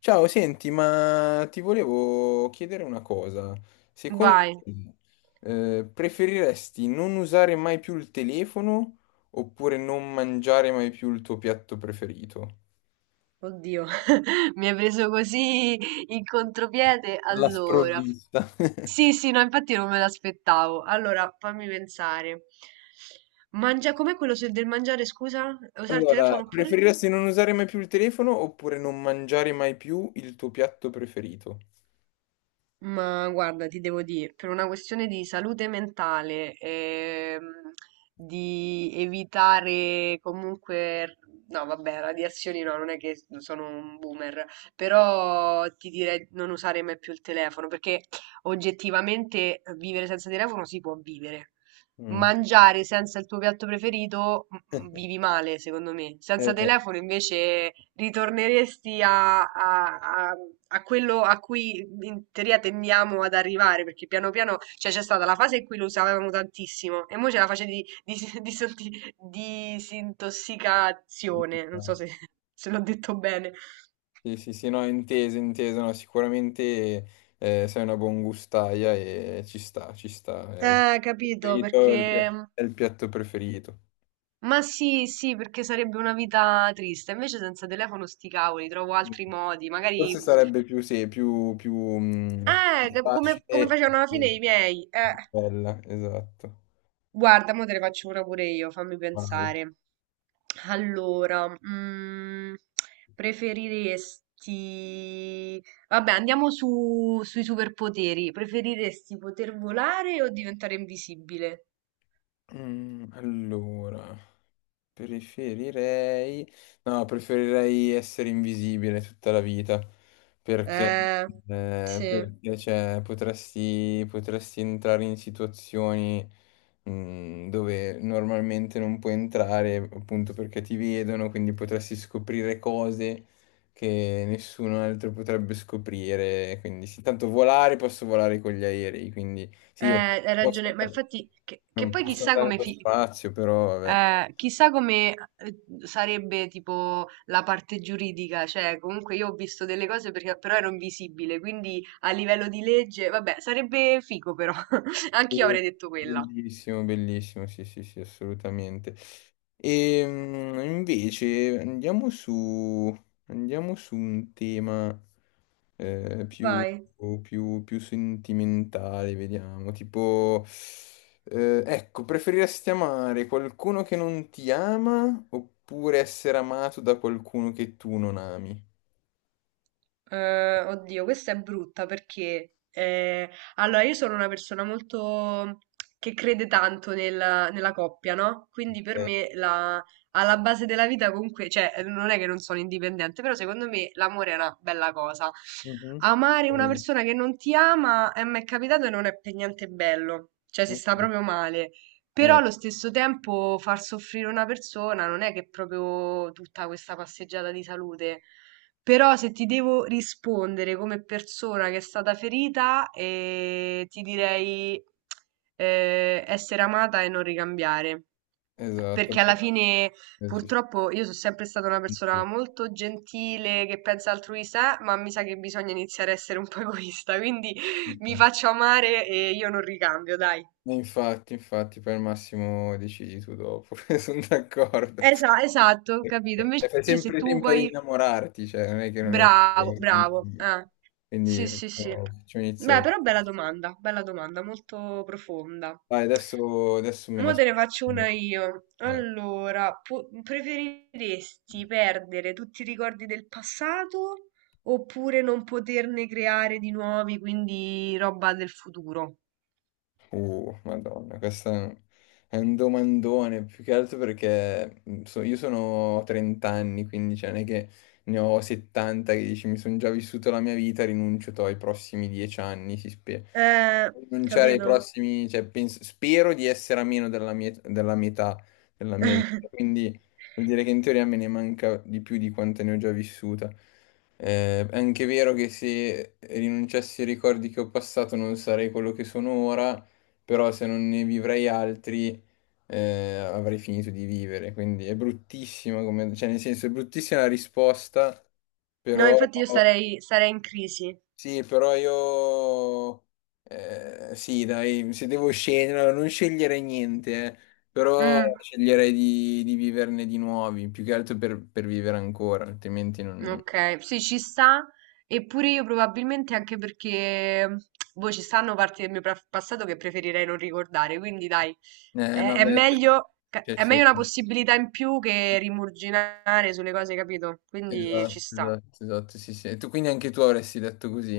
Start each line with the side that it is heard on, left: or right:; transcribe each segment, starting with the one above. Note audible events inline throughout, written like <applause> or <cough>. left: Ciao, senti, ma ti volevo chiedere una cosa. Secondo
right: Vai,
left: te, preferiresti non usare mai più il telefono oppure non mangiare mai più il tuo piatto preferito?
right: oddio, <laughs> mi hai preso così in contropiede.
left: Alla
right: Allora,
left: sprovvista. <laughs>
right: sì, sì, no, infatti non me l'aspettavo. Allora, fammi pensare. Mangia, com'è quello del mangiare, scusa? Usare il
left: Allora,
right: telefono oppure?
left: preferiresti non usare mai più il telefono oppure non mangiare mai più il tuo piatto preferito?
right: Ma guarda, ti devo dire, per una questione di salute mentale, di evitare comunque, no, vabbè, radiazioni no, non è che sono un boomer, però ti direi non usare mai più il telefono, perché oggettivamente vivere senza telefono si può vivere
left: Mm.
right: mangiare senza il tuo piatto preferito vivi male, secondo me. Senza
left: Eh,
right: telefono invece ritorneresti a- a quello a cui in teoria tendiamo ad arrivare, perché piano piano, cioè c'è stata la fase in cui lo usavamo tantissimo e ora c'è la fase <laughs> di disintossicazione, non so se, <laughs> se l'ho detto bene.
left: Sì, sì, sì, no, inteso, inteso, no, sicuramente sei una buon gustaia e ci sta, ci sta. È il
right: Capito,
left: preferito, è
right: perché...
left: è il piatto preferito.
right: Ma sì, sì, perché sarebbe una vita triste. Invece senza telefono sti cavoli, trovo altri modi. Magari...
left: Forse sarebbe più, sì, più, più facile
right: Come, come
left: e
right: facevano alla fine
left: più
right: i miei.
left: bella, esatto.
right: Guarda, mo te ne faccio una pure io, fammi
left: Vai.
right: pensare. Allora, preferiresti... Vabbè, andiamo su, sui superpoteri. Preferiresti poter volare o diventare invisibile?
left: Mm, allora. Preferirei... No, preferirei essere invisibile tutta la vita, perché,
right: Eh, sì.
left: perché, cioè, potresti entrare in situazioni, mm, dove normalmente non puoi entrare, appunto perché ti vedono, quindi potresti scoprire cose che nessuno altro potrebbe scoprire. Quindi, sì, tanto volare, posso volare con gli aerei, quindi sì, ok,
right: Hai
left: posso
right: ragione, ma
left: andare-
right: infatti, che
left: non
right: poi
left: posso
right: chissà
left: andare
right: come,
left: allo spazio, però vabbè.
right: Chissà come sarebbe tipo la parte giuridica, cioè comunque io ho visto delle cose perché però ero invisibile, quindi a livello di legge, vabbè, sarebbe figo però, <laughs> anch'io
left: Sì,
right: avrei detto quella.
left: bellissimo, bellissimo, sì, sì, sì, assolutamente. E invece andiamo su un tema più,
right: Vai.
left: più sentimentale, vediamo, tipo, ecco, preferiresti amare qualcuno che non ti ama oppure essere amato da qualcuno che tu non ami?
right: Oddio, questa è brutta perché allora io sono una persona molto che crede tanto nella coppia, no? Quindi per
left: Ok.
right: me la, alla base della vita comunque, cioè non è che non sono indipendente, però secondo me l'amore è una bella cosa.
left: Mhm.
right: Amare una
left: Eh,
right: persona che non ti ama mi è capitato e non è per niente bello, cioè si sta
left: eh,
right: proprio male. Però
left: eh,
right: allo stesso tempo far soffrire una persona non è che è proprio tutta questa passeggiata di salute. Però se ti devo rispondere come persona che è stata ferita, ti direi essere amata e non ricambiare.
left: esatto.
right: Perché
left: Beh,
right: alla fine,
left: ci
right: purtroppo, io sono sempre stata una persona molto gentile, che pensa altruista, ma mi sa che bisogna iniziare a essere un po' egoista. Quindi <laughs> mi
left: sta.
right: faccio amare e io non ricambio, dai.
left: E infatti, infatti, poi al massimo decidi tu dopo, <laughs> sono d'accordo.
right: Esatto, capito.
left: E
right: Invece
left: fai
right: se
left: sempre
right: tu
left: tempo ad
right: poi
left: innamorarti, cioè non è che non è...
right: bravo, bravo.
left: Quindi
right: Sì, sì, sì.
left: facciamo, facciamo
right: Beh,
left: iniziare.
right: però bella domanda, molto profonda.
left: Vai, adesso, adesso me ne
right: Mo te
left: aspetto.
right: ne faccio una io.
left: Vai.
right: Allora, preferiresti perdere tutti i ricordi del passato oppure non poterne creare di nuovi, quindi roba del futuro?
left: Madonna, questo è un domandone, più che altro perché io sono 30 anni, quindi cioè, non è che ne ho 70 che dici mi sono già vissuto la mia vita, ai prossimi 10 anni, si spera.
right: Eh,
left: Rinunciare ai
right: capito?
left: prossimi, cioè, spero di essere a meno della metà della mia vita,
right: <laughs>
left: quindi vuol dire che in teoria me ne manca di più di quante ne ho già vissuta. È anche vero che se rinunciassi ai ricordi che ho passato non sarei quello che sono ora, però se non ne vivrei altri avrei finito di vivere, quindi è bruttissima come, cioè nel senso è bruttissima la risposta,
right: No,
left: però
right: infatti sarei in crisi.
left: sì, però io sì, dai, se devo scegliere, allora, non sceglierei niente, però
right: Mm.
left: sceglierei di viverne di nuovi, più che altro per vivere ancora, altrimenti non...
right: Ok, sì, ci sta, eppure io probabilmente anche perché boh, ci stanno parti del mio passato che preferirei non ricordare, quindi dai,
left: No,
right: è
left: beh,
right: meglio,
left: cioè,
right: è meglio
left: sì.
right: una possibilità in più che rimurginare sulle cose, capito? Quindi ci
left: Esatto,
right: sta.
left: esatto, esatto, sì, sì. E tu quindi anche tu avresti detto così?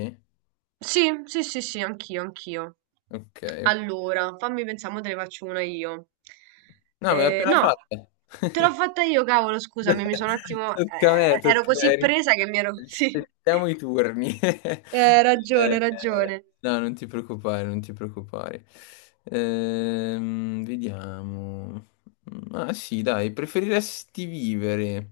right: Sì, sì, sì, sì, anch'io, anch'io.
left: Ok, ok.
right: Allora, fammi pensare, mo te ne faccio una io.
left: No, me l'ha appena
right: No, te
left: fatta.
right: l'ho fatta io, cavolo, scusami, mi sono un
left: <laughs>
right: attimo...
left: Tocca a me,
right: ero
left: tocca a
right: così
left: me.
right: presa che mi ero... <laughs> Sì.
left: Rispettiamo i turni. <laughs>
right: Ragione,
left: Eh,
right: ragione.
left: no, non ti preoccupare, non ti preoccupare. Vediamo. Ah sì, dai, preferiresti vivere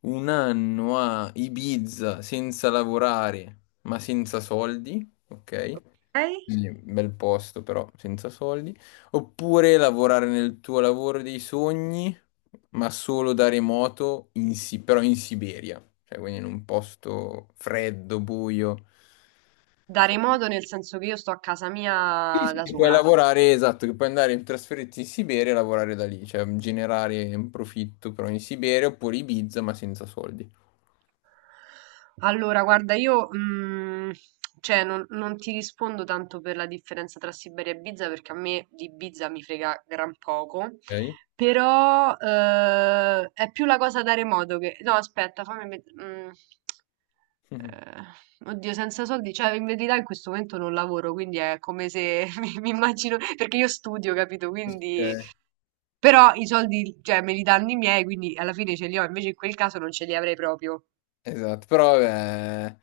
left: un anno a Ibiza senza lavorare, ma senza soldi? Ok?
right: Lei?
left: Quindi, bel posto, però senza soldi. Oppure lavorare nel tuo lavoro dei sogni, ma solo da remoto, però in Siberia, cioè quindi in un posto freddo, buio. Cioè,
right: Dare modo nel senso che io sto a casa
left: sì,
right: mia
left: sì,
right: da
left: che puoi
right: sola.
left: lavorare, esatto, che puoi andare in trasferirti in Siberia e lavorare da lì, cioè generare un profitto però in Siberia oppure Ibiza ma senza soldi.
right: Allora, guarda, io cioè, non ti rispondo tanto per la differenza tra Siberia e Ibiza perché a me di Ibiza mi frega gran poco,
left: Ok?
right: però è più la cosa dare modo che... No, aspetta, fammi...
left: <laughs>
right: eh, Oddio, senza soldi, cioè in verità in questo momento non lavoro, quindi è come se <laughs> mi immagino, perché io studio, capito? Quindi
left: Ok.
right: però i soldi, cioè me li danno i miei, quindi alla fine ce li ho, invece in quel caso non ce li avrei proprio.
left: Esatto, però vabbè,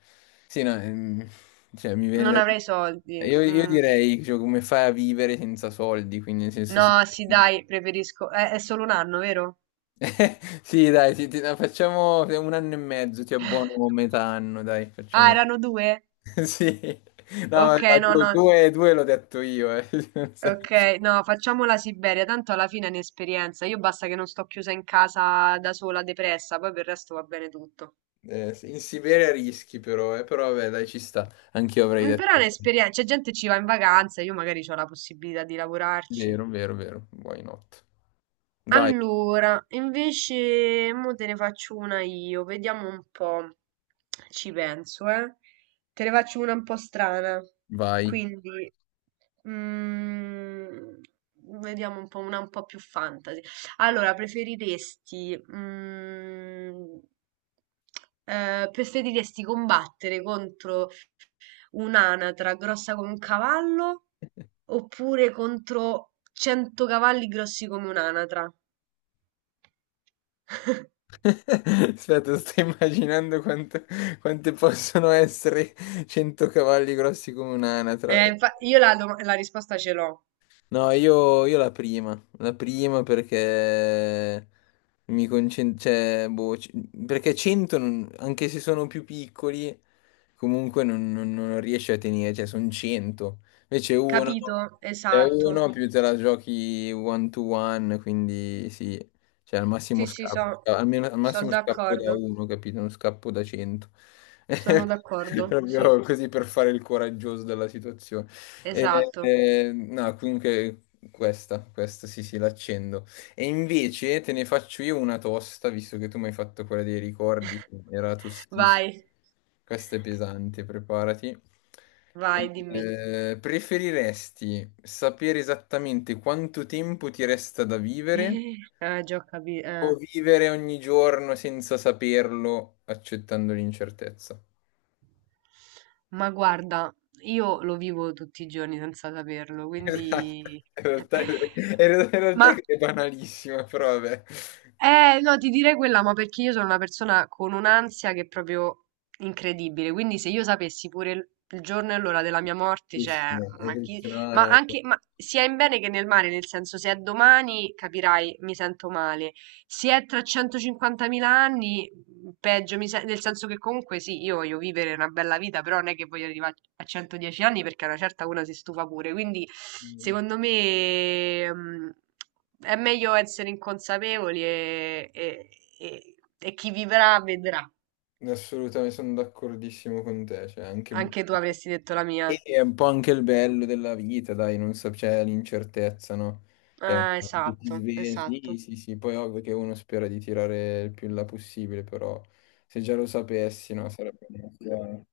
left: sì, no, cioè, mi viene
right: Non
left: da dire...
right: avrei soldi.
left: Io,
right: Mm.
left: direi, cioè, come fai a vivere senza soldi, quindi nel senso sì,
right: No, sì, dai, preferisco. È solo 1 anno, vero?
left: <laughs> sì dai, sì, no, facciamo un anno e mezzo, ti abbuono
right: <laughs>
left: metà anno, dai,
right: Ah,
left: facciamo...
right: erano due?
left: <laughs> Sì, no, ma
right: Ok, no,
left: due,
right: no.
left: due l'ho detto io, eh. <laughs> Non so.
right: Ok, no, facciamo la Siberia, tanto alla fine è un'esperienza. Io basta che non sto chiusa in casa da sola, depressa, poi per il resto va bene tutto.
left: Sì, in Siberia rischi però, però vabbè, dai, ci sta, anch'io avrei
right: Mm, però è
left: detto...
right: un'esperienza, c'è gente che ci va in vacanza, io magari ho la possibilità di lavorarci.
left: Vero, vero, vero, why not? Vai,
right: Allora, invece, mo te ne faccio una io, vediamo un po'. Ci penso, eh. Te ne faccio una un po' strana.
left: vai.
right: Quindi, mm, vediamo un po' una un po' più fantasy. Allora, preferiresti, preferiresti combattere contro un'anatra grossa come un cavallo oppure contro 100 cavalli grossi come un'anatra?
left: <laughs> Aspetta, sto immaginando quante possono essere 100 cavalli grossi come un'anatra.
right: Io la risposta ce l'ho.
left: No, io la prima perché mi concentro, cioè, boh, perché 100, anche se sono più piccoli, comunque non riesci a tenere, cioè sono 100. Invece uno,
right: Capito?
left: è
right: Esatto.
left: uno più te la giochi one to one, quindi sì, cioè al massimo
right: Sì, sì,
left: scappo,
right: so,
left: almeno al
right: sono
left: massimo scappo da
right: d'accordo.
left: uno, capito? Non scappo da 100.
right: Sono
left: <laughs>
right: d'accordo. Sì,
left: Proprio così per fare il coraggioso della situazione.
right: esatto.
left: No, comunque questa, questa sì, sì, l'accendo. E invece te ne faccio io una tosta, visto che tu mi hai fatto quella dei ricordi, che era tostissima.
right: Vai,
left: Questa è pesante, preparati.
right: vai, dimmi.
left: Preferiresti sapere esattamente quanto tempo ti resta da vivere
right: <laughs> Già ho
left: o
right: capito.
left: vivere ogni giorno senza saperlo, accettando l'incertezza?
right: Ma guarda, io lo vivo tutti i giorni senza saperlo,
left: Esatto.
right: quindi...
left: In
right: <laughs>
left: realtà
right: Ma
left: è banalissima, però vabbè.
right: eh, no, ti direi quella, ma perché io sono una persona con un'ansia che è proprio incredibile. Quindi se io sapessi pure il giorno e l'ora della mia morte, cioè,
left: Bellissimo, è
right: ma chi...
left: bellissimo.
right: Ma
left: No,
right: anche, ma sia in bene che nel male, nel senso, se è domani, capirai, mi sento male. Se è tra 150.000 anni, mm, peggio, nel senso che comunque sì, io voglio vivere una bella vita, però non è che voglio arrivare a 110 anni perché a una certa una si stufa pure. Quindi, secondo me, è meglio essere inconsapevoli e chi vivrà vedrà.
left: no, assolutamente sono d'accordissimo con te. Cioè, anche...
right: Anche tu avresti detto la
left: E
right: mia.
left: è un po' anche il bello della vita, dai, non so, c'è l'incertezza, no? Cioè,
right: Ah,
left: che ti
right: esatto,
left: svegli,
right: esatto.
left: sì, sì, sì, poi ovvio che uno spera di tirare il più in là possibile, però se già lo sapessi, no, sarebbe... meglio.